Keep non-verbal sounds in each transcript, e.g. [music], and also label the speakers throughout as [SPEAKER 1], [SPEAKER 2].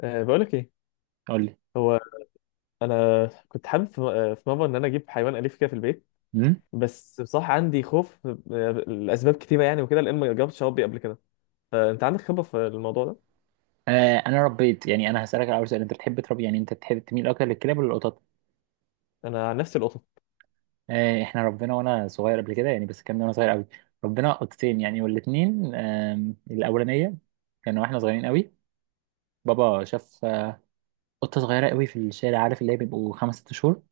[SPEAKER 1] أه، بقول لك ايه،
[SPEAKER 2] قول لي.
[SPEAKER 1] هو انا كنت حابب في في مره ان انا اجيب حيوان اليف كده في البيت.
[SPEAKER 2] امم
[SPEAKER 1] بس بصراحه عندي خوف لاسباب كتيره يعني وكده، لان ما جربتش اربي قبل كده. فانت عندك خبره في الموضوع ده؟
[SPEAKER 2] انا ربيت، يعني انا هسالك الاول سؤال، انت بتحب تربي، يعني انت بتحب تميل اكتر للكلاب ولا القطط؟
[SPEAKER 1] انا عن نفسي القطط.
[SPEAKER 2] احنا ربنا وانا صغير قبل كده يعني، بس كان وانا صغير قوي. ربنا قطتين يعني، والاثنين الاولانيه كانوا واحنا صغيرين قوي. بابا شاف قطه صغيره قوي في الشارع، عارف اللي هي بيبقوا خمس ست شهور.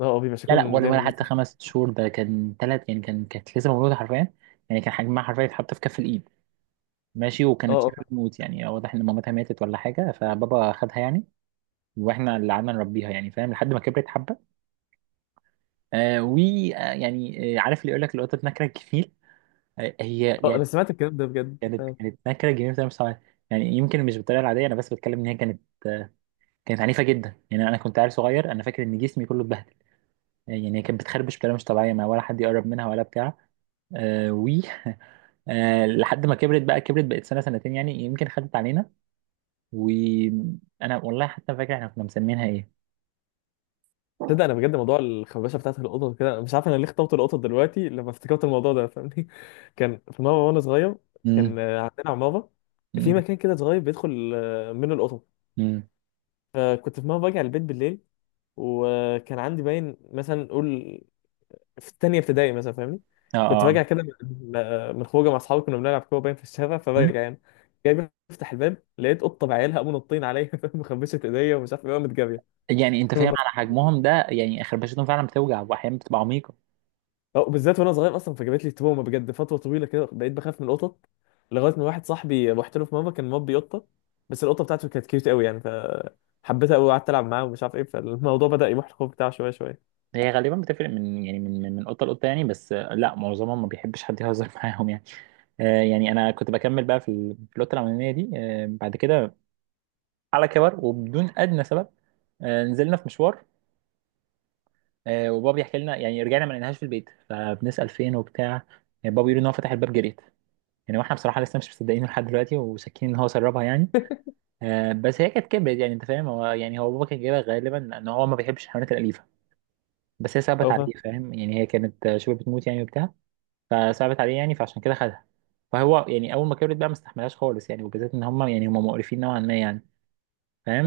[SPEAKER 1] اه، بيبقى
[SPEAKER 2] لا، لا،
[SPEAKER 1] شكلهم
[SPEAKER 2] ولا
[SPEAKER 1] جامد.
[SPEAKER 2] حتى خمس ست شهور، ده كان ثلاث يعني، كانت لسه مولوده حرفيا. يعني كان حجمها حرفيا يتحط في كف الايد. ماشي، وكانت
[SPEAKER 1] اه،
[SPEAKER 2] شبه
[SPEAKER 1] اه،
[SPEAKER 2] بتموت، يعني واضح ان مامتها ماتت ولا حاجه، فبابا خدها يعني. واحنا اللي قعدنا نربيها يعني، فاهم، لحد ما كبرت حبه. آه ويعني آه يعني، آه، عارف اللي يقول لك القطه نكره الجميل. هي
[SPEAKER 1] اه،
[SPEAKER 2] يعني
[SPEAKER 1] انا سمعت الكلام ده بجد،
[SPEAKER 2] كانت
[SPEAKER 1] فاهم.
[SPEAKER 2] كانت نكره جميل بطريقه مش طبيعية. يعني يمكن مش بالطريقه العاديه، انا بس بتكلم ان هي كانت آه كانت عنيفه جدا، يعني انا كنت عيل صغير، انا فاكر ان جسمي كله اتبهدل. يعني هي كانت بتخربش بطريقه مش طبيعيه، ما ولا حد يقرب منها ولا بتاع. آه و [laughs] لحد ما كبرت بقت سنه سنتين يعني، يمكن خدت علينا. وانا والله حتى فاكر احنا كنا مسمينها ايه.
[SPEAKER 1] تصدق، انا بجد موضوع الخربشه بتاعت القطط كده، أنا مش عارف انا ليه اخترت القطط دلوقتي لما افتكرت الموضوع ده، فاهمني؟ [laughs] كان في مره وانا صغير،
[SPEAKER 2] امم
[SPEAKER 1] كان عندنا عماره في مكان كده صغير، بيدخل منه القطط.
[SPEAKER 2] امم
[SPEAKER 1] فكنت في مره راجع البيت بالليل، وكان عندي باين مثلا نقول في التانية ابتدائي مثلا، فاهمني.
[SPEAKER 2] اه،
[SPEAKER 1] كنت راجع
[SPEAKER 2] اه،
[SPEAKER 1] كده من خروجه مع اصحابي، كنا بنلعب كوره باين في الشارع، فراجع يعني، جاي بفتح الباب، لقيت قطه بعيالها، قاموا نطين عليا، [laughs] فاهم، مخبشه ايديا ومش عارف ايه، قامت جاريه.
[SPEAKER 2] يعني انت فاهم على حجمهم ده، يعني خربشتهم فعلا بتوجع واحيانا بتبقى عميقه.
[SPEAKER 1] أو بالذات وانا صغير اصلا، فجابت لي تروما بجد فتره طويله كده، بقيت بخاف من القطط. لغايه ما واحد صاحبي رحت له في مره، كان مربي قطه، بس القطه بتاعته كانت كيوت قوي يعني، فحبيتها قوي وقعدت العب معاه ومش عارف ايه، فالموضوع بدا يروح الخوف بتاعه شويه شويه.
[SPEAKER 2] هي غالبا بتفرق من يعني من قطه لقطه يعني، بس لا، معظمهم ما بيحبش حد يهزر [laughs] معاهم يعني. يعني انا كنت بكمل بقى في القطه الاولانيه دي، بعد كده على كبر وبدون ادنى سبب، نزلنا في مشوار، وبابا بيحكي لنا، يعني رجعنا ما لقيناهاش في البيت، فبنسال فين وبتاع. بابا بيقول ان هو فتح الباب جريت، يعني واحنا بصراحه لسه مش مصدقينه لحد دلوقتي، وشاكين ان هو سربها يعني. بس هي كانت كبرت، يعني انت فاهم، هو بابا كان جايبها غالبا، ان هو ما بيحبش الحيوانات الاليفه. بس هي صعبت
[SPEAKER 1] او
[SPEAKER 2] عليه،
[SPEAKER 1] فاهم.
[SPEAKER 2] فاهم، يعني هي كانت شبه بتموت يعني وبتاع. فصعبت عليه يعني، فعشان كده خدها. فهو يعني اول ما كبرت بقى ما استحملهاش خالص يعني، وبالذات ان هم مقرفين نوعا ما يعني،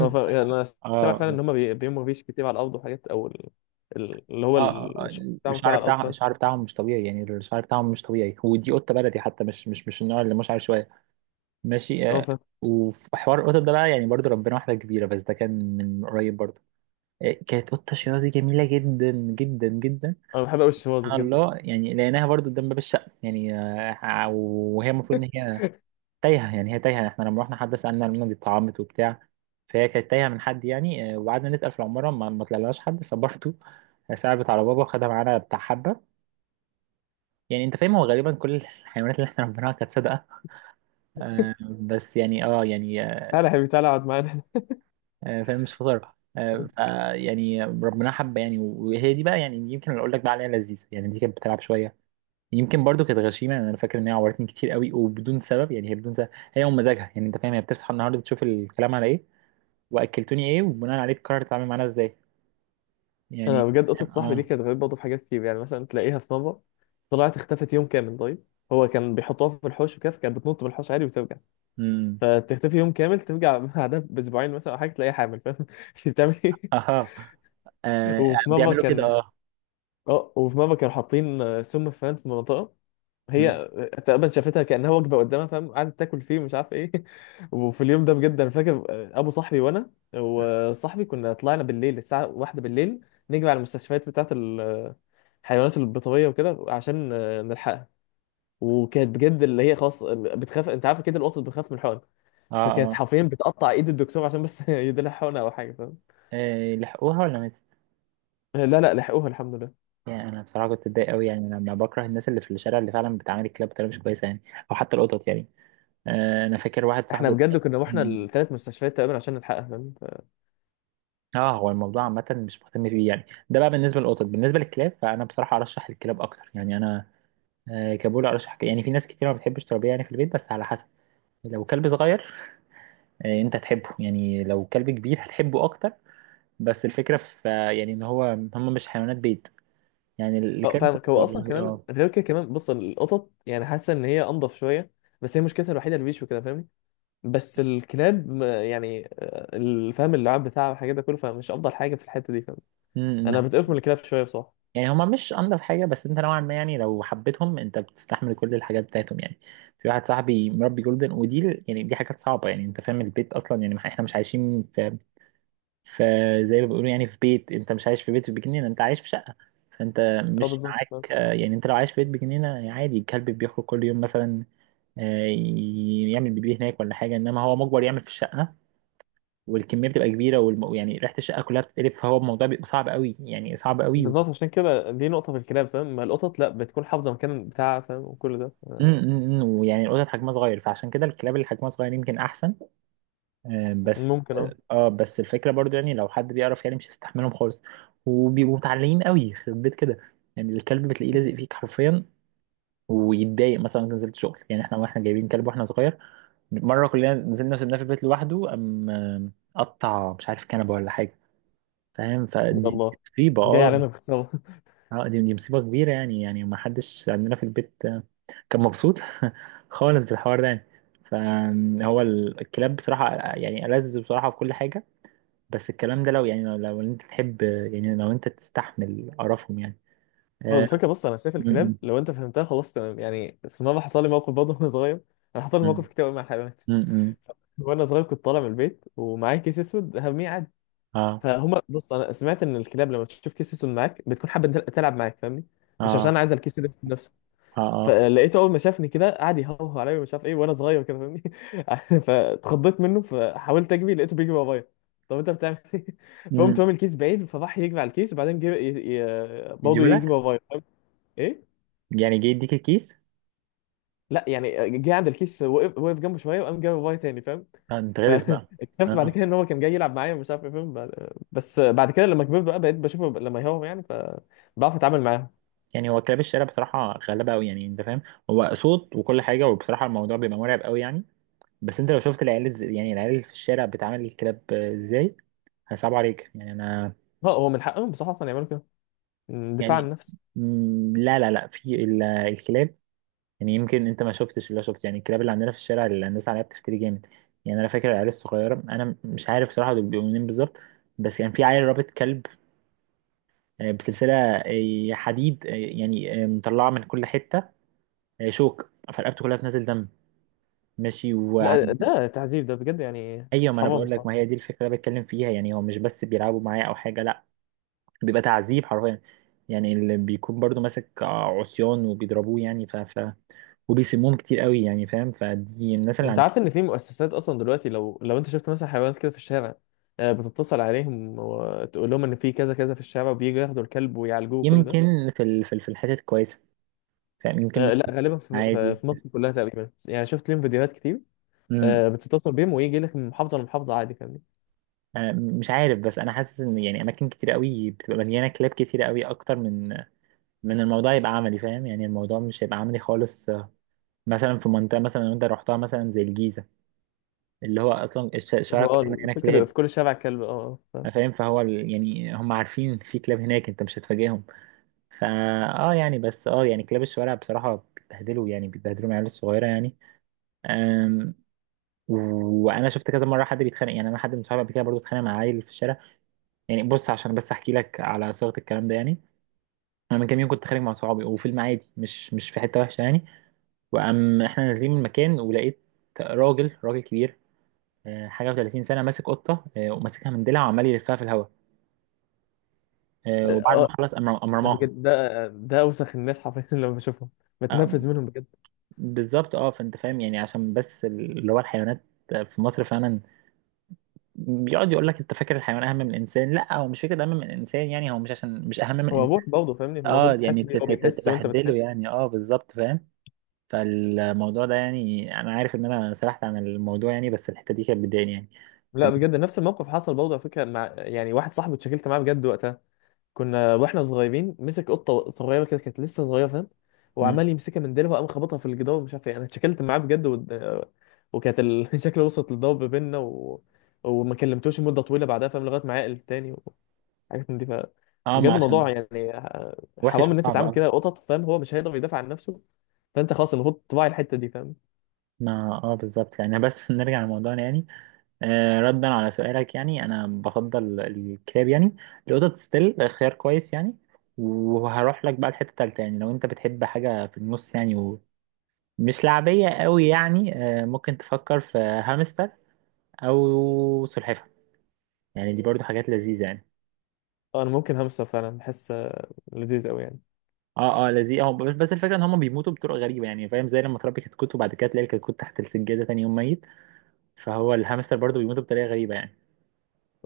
[SPEAKER 1] هو يعني انا سامع
[SPEAKER 2] اه،
[SPEAKER 1] فعلا
[SPEAKER 2] اه،
[SPEAKER 1] ان هم بيموا فيش كتير على الارض وحاجات، اللي هو
[SPEAKER 2] اه،
[SPEAKER 1] الشغل بتاعهم كده
[SPEAKER 2] الشعر
[SPEAKER 1] على الارض،
[SPEAKER 2] بتاعهم
[SPEAKER 1] فاهم.
[SPEAKER 2] الشعر بتاعهم مش طبيعي، يعني الشعر بتاعهم مش طبيعي. ودي قطه بلدي حتى، مش النوع اللي مش عارف شويه. ماشي.
[SPEAKER 1] اللي هو فاهم.
[SPEAKER 2] وفي حوار القطط ده بقى يعني، برضو ربنا واحده كبيره، بس ده كان من قريب برضو. كانت قطة شيرازي جميلة جدا جدا جدا.
[SPEAKER 1] انا بحب قوي الشواذ
[SPEAKER 2] سبحان
[SPEAKER 1] بجد.
[SPEAKER 2] الله، يعني لقيناها برضو قدام باب الشقة يعني، وهي المفروض إن هي تايهة، يعني هي تايهة، احنا لما رحنا حد سألنا منها، دي اتطعمت وبتاع. فهي كانت تايهة من حد يعني، وقعدنا نسأل في العمارة، ما طلعلهاش حد، فبرضو [laughs] صعبت على بابا وخدها معانا بتاع حبة. يعني انت فاهم، هو غالبا كل الحيوانات اللي احنا ربيناها كانت صادقة. آه، بس يعني اه يعني آه،
[SPEAKER 1] تعالى يا حبيبي، تعالى اقعد معانا.
[SPEAKER 2] آه، فاهم مش فطار.
[SPEAKER 1] [laughs]
[SPEAKER 2] يعني ربنا حب يعني، وهي دي بقى يعني، يمكن اللي اقول لك بقى عليها لذيذه يعني، دي كانت بتلعب شويه. يمكن برضو كانت غشيمه يعني، انا فاكر ان هي عورتني كتير قوي وبدون سبب، يعني هي بدون سبب، هي ومزاجها، يعني انت فاهم، هي بتصحى النهارده تشوف الكلام على ايه، واكلتوني ايه، وبناء عليه تقرر تتعامل معانا ازاي
[SPEAKER 1] انا
[SPEAKER 2] يعني.
[SPEAKER 1] بجد، قطه صاحبي دي
[SPEAKER 2] اه،
[SPEAKER 1] كانت غريبه برضه في حاجات كتير يعني، مثلا تلاقيها في مره طلعت اختفت يوم كامل. طيب، هو كان بيحطوها في الحوش وكده، كانت بتنط بالحوش عادي وترجع.
[SPEAKER 2] امم
[SPEAKER 1] فتختفي يوم كامل ترجع [laughs] بعدها باسبوعين مثلا او حاجه، تلاقيها حامل، فاهم، [laughs] مش بتعمل ايه.
[SPEAKER 2] اها، آه.
[SPEAKER 1] وفي مره
[SPEAKER 2] بيعملوا كده،
[SPEAKER 1] كان
[SPEAKER 2] اه.
[SPEAKER 1] اه وفي ماما كانوا حاطين سم فان في منطقه، هي
[SPEAKER 2] مم.
[SPEAKER 1] تقريبا شافتها كانها وجبه قدامها، فاهم، قعدت تاكل فيه مش عارف ايه. [laughs] وفي اليوم ده بجد انا فاكر، ابو صاحبي وانا وصاحبي كنا طلعنا بالليل الساعه واحدة بالليل، نجري على المستشفيات بتاعه الحيوانات البيطريه وكده عشان نلحقها. وكانت بجد اللي هي خلاص بتخاف، انت عارف كده القطط بتخاف من الحقن.
[SPEAKER 2] اه،
[SPEAKER 1] فكانت
[SPEAKER 2] اه،
[SPEAKER 1] حرفيا بتقطع ايد الدكتور عشان بس [laughs] يديلها حقنه او حاجه، فاهم.
[SPEAKER 2] لحقوها ولا ماتت؟
[SPEAKER 1] لا، لا، لحقوها الحمد لله.
[SPEAKER 2] يعني انا بصراحه كنت اتضايق قوي يعني، لما بكره الناس اللي في الشارع اللي فعلا بتعامل الكلاب بطريقه مش كويسه يعني، او حتى القطط يعني. انا فاكر واحد
[SPEAKER 1] احنا
[SPEAKER 2] صاحبي.
[SPEAKER 1] بجد كنا رحنا
[SPEAKER 2] مم.
[SPEAKER 1] الثلاث مستشفيات تقريبا عشان نلحقها، فاهم.
[SPEAKER 2] اه، هو الموضوع عامة مش مهتم بيه يعني. ده بقى بالنسبة للقطط. بالنسبة للكلاب، فأنا بصراحة أرشح الكلاب أكتر، يعني أنا كبول أرشح يعني، في ناس كتير ما بتحبش تربيه يعني في البيت، بس على حسب. لو كلب صغير أنت تحبه، يعني لو كلب كبير هتحبه أكتر. بس الفكرة في يعني إن هم مش حيوانات بيت، يعني
[SPEAKER 1] اه
[SPEAKER 2] الكلب
[SPEAKER 1] فاهمك، هو اصلا
[SPEAKER 2] والله،
[SPEAKER 1] كمان
[SPEAKER 2] اه.
[SPEAKER 1] غير كده كمان بص، القطط يعني حاسه ان هي انضف شويه، بس هي مشكلتها الوحيده البيش وكده، فاهمني. بس الكلاب يعني الفهم، اللعاب بتاعها والحاجات ده كله، فمش افضل حاجه في الحته دي، فاهم.
[SPEAKER 2] أمم، إن-
[SPEAKER 1] انا بتقف من الكلاب شويه بصراحه.
[SPEAKER 2] يعني هما مش أنضف حاجة، بس أنت نوعا ما يعني، لو حبيتهم أنت بتستحمل كل الحاجات بتاعتهم يعني. في واحد صاحبي مربي جولدن، ودي يعني دي حاجات صعبة، يعني انت فاهم، البيت اصلا يعني احنا مش عايشين في، فزي ما بيقولوا يعني، في بيت، انت مش عايش في بيت في بجنينه، انت عايش في شقه. فانت
[SPEAKER 1] اه
[SPEAKER 2] مش
[SPEAKER 1] بالظبط فاهم.
[SPEAKER 2] معاك يعني انت لو عايش في بيت بجنينه عادي، الكلب بيخرج كل يوم مثلا، يعمل بيبي هناك ولا حاجه، انما هو مجبر يعمل في الشقه. والكميه بتبقى كبيره، يعني ريحه الشقه كلها بتتقلب، فهو الموضوع بيبقى صعب قوي، يعني صعب قوي.
[SPEAKER 1] بالظبط عشان كده دي نقطه في الكلاب، فاهم، ما القطط لا بتكون حافظه مكان بتاعها، فاهم، وكل ده
[SPEAKER 2] م- م- م، ويعني القطط حجمها صغير، فعشان كده الكلاب اللي حجمها صغير يمكن احسن. آه، بس
[SPEAKER 1] ممكن، اه.
[SPEAKER 2] اه آه، بس الفكره برضو يعني، لو حد بيعرف يعني مش هيستحملهم خالص. وبيبقوا متعلقين قوي يخرب بيت كده، يعني الكلب بتلاقيه لازق فيك حرفيا، ويتضايق مثلا لو نزلت شغل يعني. احنا جايبين كلب واحنا صغير، مره كلنا نزلنا سيبناه في البيت لوحده، قام قطع مش عارف كنبه ولا حاجه، فاهم، فدي
[SPEAKER 1] يلا،
[SPEAKER 2] مصيبه،
[SPEAKER 1] جاي
[SPEAKER 2] اه.
[SPEAKER 1] علينا بخساره.
[SPEAKER 2] اه، دي مصيبه كبيره، يعني ما حدش عندنا في البيت كان مبسوط [laughs] خالص بالحوار ده يعني. فهو الكلاب بصراحه يعني ألذ بصراحه في كل حاجه. بس الكلام ده لو يعني، لو انت تحب، يعني لو انت تستحمل قرفهم يعني،
[SPEAKER 1] هو
[SPEAKER 2] اه.
[SPEAKER 1] الفكره بص، انا شايف
[SPEAKER 2] م- م-
[SPEAKER 1] الكلاب لو انت فهمتها خلاص تمام، يعني في مره حصل لي موقف برضه وانا صغير. انا حصل لي
[SPEAKER 2] م-
[SPEAKER 1] مواقف كتير قوي مع الحيوانات.
[SPEAKER 2] م- م.
[SPEAKER 1] وانا صغير كنت طالع من البيت ومعايا كيس اسود هرميه عادي.
[SPEAKER 2] اه،
[SPEAKER 1] فهما بص، انا سمعت ان الكلاب لما تشوف كيس اسود معاك بتكون حابه تلعب معاك، فاهمني، مش عشان
[SPEAKER 2] اه،
[SPEAKER 1] عايز الكيس الاسود نفسه.
[SPEAKER 2] اه، اه.
[SPEAKER 1] فلقيته اول ما شافني كده قعد يهوه عليا ومش عارف ايه، وانا صغير كده، فاهمني. [laughs] فاتخضيت منه، فحاولت اجري لقيته بيجري ورايا. طب انت بتعمل ايه؟ [laughs] فقمت
[SPEAKER 2] م.
[SPEAKER 1] رامي الكيس بعيد، فراح يجري على الكيس وبعدين جه برضه يجري
[SPEAKER 2] يديهولك؟
[SPEAKER 1] ورايا، فاهم؟ ايه.
[SPEAKER 2] يعني جه يديك الكيس؟
[SPEAKER 1] لا، يعني جه عند الكيس، وقف، وقف جنبه شويه وقام جري ورايا تاني، فاهم.
[SPEAKER 2] انت غلس بقى.
[SPEAKER 1] فاكتشفت [laughs] بعد
[SPEAKER 2] اه.
[SPEAKER 1] كده ان هو كان جاي يلعب معايا ومش عارف ايه، فاهم، بس بعد كده لما كبرت بقى بقيت بشوفه لما يهاهم يعني، فبعرف اتعامل معاهم.
[SPEAKER 2] يعني هو كلاب الشارع بصراحة غلابة قوي يعني، انت فاهم، هو صوت وكل حاجة، وبصراحة الموضوع بيبقى مرعب قوي يعني. بس انت لو شفت يعني العيال اللي في الشارع بتعامل الكلاب ازاي، هصعب عليك، يعني انا.
[SPEAKER 1] اه هو من حقهم بصراحه اصلا يعملوا كده، دفاع عن
[SPEAKER 2] يعني،
[SPEAKER 1] النفس.
[SPEAKER 2] لا، لا، لا، في الكلاب يعني، يمكن انت ما شفتش اللي أنا شفته، يعني الكلاب اللي عندنا في الشارع اللي الناس عليها بتفتري جامد. يعني انا فاكر العيال الصغيره، انا مش عارف صراحه دول بيبقوا منين بالظبط، بس كان يعني في عيل رابط كلب بسلسله حديد، مطلعه من كل حته شوك فرقبته كلها بتنزل دم. ماشي،
[SPEAKER 1] لا،
[SPEAKER 2] وعند
[SPEAKER 1] ده تعذيب، ده بجد يعني
[SPEAKER 2] [laughs] ايوه، ما انا
[SPEAKER 1] حرام
[SPEAKER 2] بقول لك، ما هي
[SPEAKER 1] بصراحه.
[SPEAKER 2] دي الفكره اللي بتكلم فيها يعني، هو مش بس بيلعبوا معايا او حاجه، لا، بيبقى تعذيب حرفيا. يعني اللي بيكون برضو ماسك عصيان وبيضربوه يعني، وبيسموهم كتير قوي يعني، فاهم، فدي الناس اللي
[SPEAKER 1] انت عارف ان في مؤسسات اصلا دلوقتي، لو انت شفت مثلا حيوانات كده في الشارع، بتتصل عليهم وتقول لهم ان في كذا كذا في الشارع، وبييجوا ياخدوا الكلب ويعالجوه وكل ده.
[SPEAKER 2] يمكن في الحتت الكويسه، فاهم، يمكن
[SPEAKER 1] لا،
[SPEAKER 2] مثلا
[SPEAKER 1] غالبا
[SPEAKER 2] عادي.
[SPEAKER 1] في مصر كلها تقريبا يعني، شفت لهم فيديوهات كتير.
[SPEAKER 2] مم.
[SPEAKER 1] بتتصل بيهم ويجي لك من محافظه لمحافظه عادي، فاهم.
[SPEAKER 2] مش عارف، بس انا حاسس ان يعني اماكن كتير قوي بتبقى مليانه كلاب كتير قوي، اكتر من الموضوع يبقى عملي، فاهم، يعني الموضوع مش هيبقى عملي خالص. مثلا في منطقه مثلا لو انت رحتها مثلا زي الجيزه، اللي هو اصلا الشوارع
[SPEAKER 1] هو، اه،
[SPEAKER 2] كلها مليانه
[SPEAKER 1] الفكرة
[SPEAKER 2] كلاب،
[SPEAKER 1] في كل شارع كلب، اه،
[SPEAKER 2] فاهم، فهو يعني هم عارفين في كلاب هناك، انت مش هتفاجئهم. فا اه، يعني بس اه يعني كلاب الشوارع بصراحه بيتبهدلوا، يعني بيتبهدلوا العيال الصغيره يعني. آمم، وانا شفت كذا مره حد بيتخانق، يعني انا حد من صحابي قبل كده برضه اتخانق مع عيل في الشارع. يعني بص، عشان بس احكي لك على صيغه الكلام ده يعني، انا من كام يوم كنت خارج مع صحابي وفي المعادي، مش في حته وحشه يعني. وقام احنا نازلين من المكان ولقيت راجل، راجل كبير حاجه و30 سنه ماسك قطه، وماسكها من ديلها، وعمال يلفها في الهواء. وبعد ما
[SPEAKER 1] اه.
[SPEAKER 2] خلص، قام
[SPEAKER 1] ده
[SPEAKER 2] رماها.
[SPEAKER 1] بجد، ده اوسخ الناس حرفيا، [laughs] لما بشوفهم
[SPEAKER 2] آه،
[SPEAKER 1] بتنفذ منهم بجد.
[SPEAKER 2] بالظبط، اه، فانت فاهم يعني، عشان بس اللي هو الحيوانات في مصر فعلا، بيقعد يقول لك انت فاكر الحيوان اهم من الانسان، لا هو مش فكره اهم من الانسان يعني، هو مش عشان مش اهم من
[SPEAKER 1] هو
[SPEAKER 2] الانسان،
[SPEAKER 1] ابوك برضه، فاهمني،
[SPEAKER 2] اه
[SPEAKER 1] المفروض
[SPEAKER 2] يعني
[SPEAKER 1] تحس بيه، هو بيحس وانت
[SPEAKER 2] تبهدله
[SPEAKER 1] بتحس.
[SPEAKER 2] يعني، اه بالظبط، فاهم. فالموضوع ده يعني انا عارف ان انا سرحت عن الموضوع يعني، بس الحته دي كانت بتضايقني يعني،
[SPEAKER 1] لا
[SPEAKER 2] بت-
[SPEAKER 1] بجد، نفس الموقف حصل برضه على فكرة، مع يعني واحد صاحبي، اتشكلت معاه بجد وقتها. كنا واحنا صغيرين، مسك قطة صغيرة كده، كانت لسه صغيرة، فاهم.
[SPEAKER 2] مم.
[SPEAKER 1] وعمال يمسكها من ديلها وقام خبطها في الجدار ومش عارف ايه، انا اتشكلت معاه بجد وكانت [laughs] شكله وصلت للضرب بينا وما كلمتوش مدة طويلة بعدها، فاهم، لغاية ما عقل تاني. حاجات من دي،
[SPEAKER 2] اه،
[SPEAKER 1] بجد
[SPEAKER 2] ما
[SPEAKER 1] الموضوع
[SPEAKER 2] عشان
[SPEAKER 1] يعني
[SPEAKER 2] وحش
[SPEAKER 1] حرام ان انت
[SPEAKER 2] وصعب،
[SPEAKER 1] تتعامل
[SPEAKER 2] اه.
[SPEAKER 1] كده قطط، فاهم، هو مش هيقدر يدافع عن نفسه. فانت خلاص، المفروض تراعي الحته دي، فاهم.
[SPEAKER 2] ما اه بالظبط يعني، بس [laughs] نرجع لموضوعنا يعني. ردا على سؤالك، يعني انا بفضل الكلاب يعني، القطط ستيل خيار كويس يعني، وهروح لك بقى الحته التالته يعني، لو انت بتحب حاجه في النص يعني، ومش لعبيه قوي يعني، ممكن تفكر في هامستر او سلحفاه، يعني دي برضو حاجات لذيذة يعني.
[SPEAKER 1] انا ممكن همسه فعلا، بحس لذيذ قوي يعني.
[SPEAKER 2] اه، اه، لذيذ، اه، بس الفكرة ان هم بيموتوا بطرق غريبة يعني، فاهم، زي لما تربي كتكوت وبعد كده تلاقي الكتكوت تحت السجادة تاني يوم ميت، فهو الهامستر برضو بيموتوا بطريقة غريبة يعني.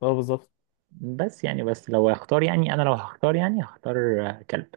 [SPEAKER 1] اه بالظبط.
[SPEAKER 2] بس لو هختار يعني، انا لو هختار يعني، هختار كلب